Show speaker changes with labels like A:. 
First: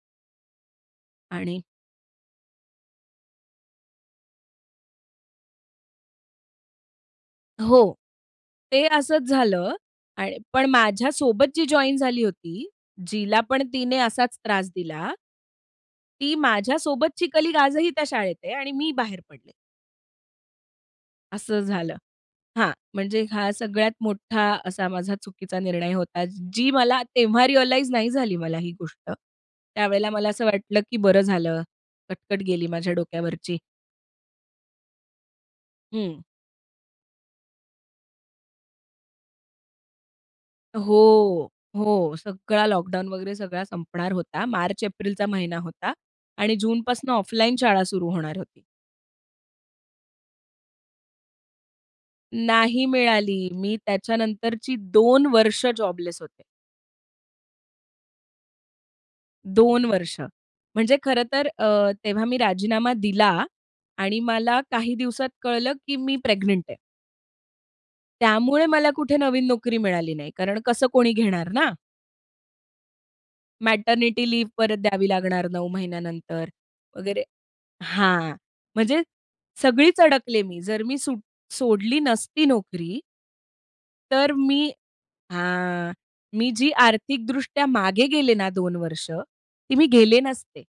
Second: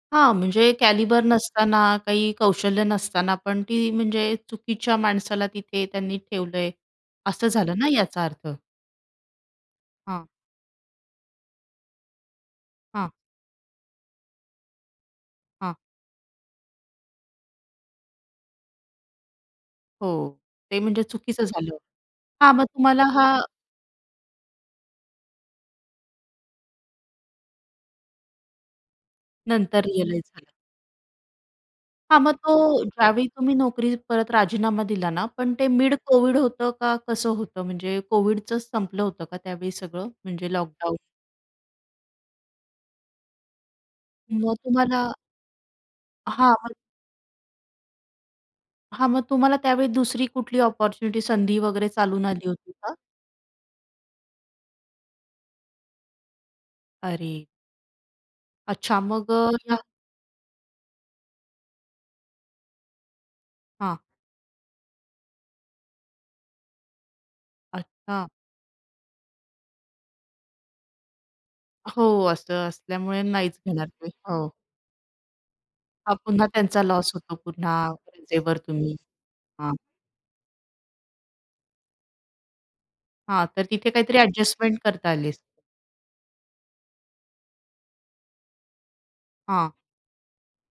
A: हां, म्हणजे कॅलिबर
B: आणि
A: नसताना, काही कौशल्य नसताना पण ती म्हणजे चुकीच्या माणसाला तिथे त्यांनी ठेवलंय. असं झालं ना
B: हो,
A: याचा अर्थ?
B: ते असंच झालं
A: हां.
B: आणि पण माझ्यासोबत जी जॉइन झाली होती,
A: हां.
B: जिला पण तिने असाच त्रास दिला
A: हां.
B: ती माझ्यासोबतची कलीग आजही त्या शाळेत आहे आणि मी बाहेर पडले.
A: हो, ते म्हणजे चुकीचं
B: असं
A: झालं
B: झालं
A: हां, मग
B: हां,
A: तुम्हाला
B: म्हणजे
A: हा
B: ह्या सगळ्यात मोठा असा माझा चुकीचा निर्णय होता. जी मला तेव्हा रिअलाइझ नाही झाली मला ही गोष्ट,
A: नंतर
B: त्यावेळेला मला
A: रिअलाईज
B: असं
A: झालं.
B: वाटलं की बरं झालं
A: हां, मग
B: कटकट
A: तो
B: गेली माझ्या
A: ज्यावेळी तुम्ही
B: डोक्यावरची.
A: नोकरी परत राजीनामा दिला ना, पण ते
B: हं.
A: मिड-कोव्हिड होतं का कसं होतं? म्हणजे कोव्हिडच संपलं होतं का त्यावेळी सगळं, म्हणजे लॉकडाऊन?
B: हो. हो, सगळा लॉकडाउन वगैरे सगळा संपणार होता.
A: मग
B: मार्च,
A: तुम्हाला
B: एप्रिलचा महिना होता
A: हां.
B: आणि
A: मग
B: जूनपासून ऑफलाईन शाळा सुरु होणार होती.
A: हां, मग तुम्हाला त्यावेळी दुसरी कुठली अपॉर्च्युनिटी, संधी वगैरे चालून आली होती
B: नाही
A: का?
B: मिळाली. मी त्याच्यानंतरची 2 वर्ष जॉबलेस होते.
A: अरे! अच्छा, मग अ, ह्या
B: 2 वर्ष, म्हणजे खरं तर अ, तेव्हा मी राजीनामा दिला
A: हां.
B: आणि मला काही दिवसांत कळलं की मी प्रेग्नंट आहे.
A: अच्छा.
B: त्यामुळे मला कुठे नवीन नोकरी मिळाली नाही कारण कसं कोणी घेणार ना?
A: हो, असं असल्यामुळे नाहीच घेणार ते.
B: मॅटर्निटी लिव्ह
A: हो.
B: परत द्यावी लागणार 9
A: हां, पुन्हा
B: महिन्यानंतर
A: त्यांचा लॉस
B: वगैरे
A: होतो. पुन्हा
B: हां,
A: रजेवर तुम्ही
B: म्हणजे
A: हां.
B: सगळीच अडकले मी. जर मी सूट सोडली नसती नोकरी
A: हां, तर तिथे काहीतरी
B: तर मी
A: अ‍ॅडजस्टमेंट करता आली असती.
B: हां, मी जी आर्थिकदृष्ट्या मागे गेले ना 2 वर्ष,
A: हां.
B: ती मी गेले नसते.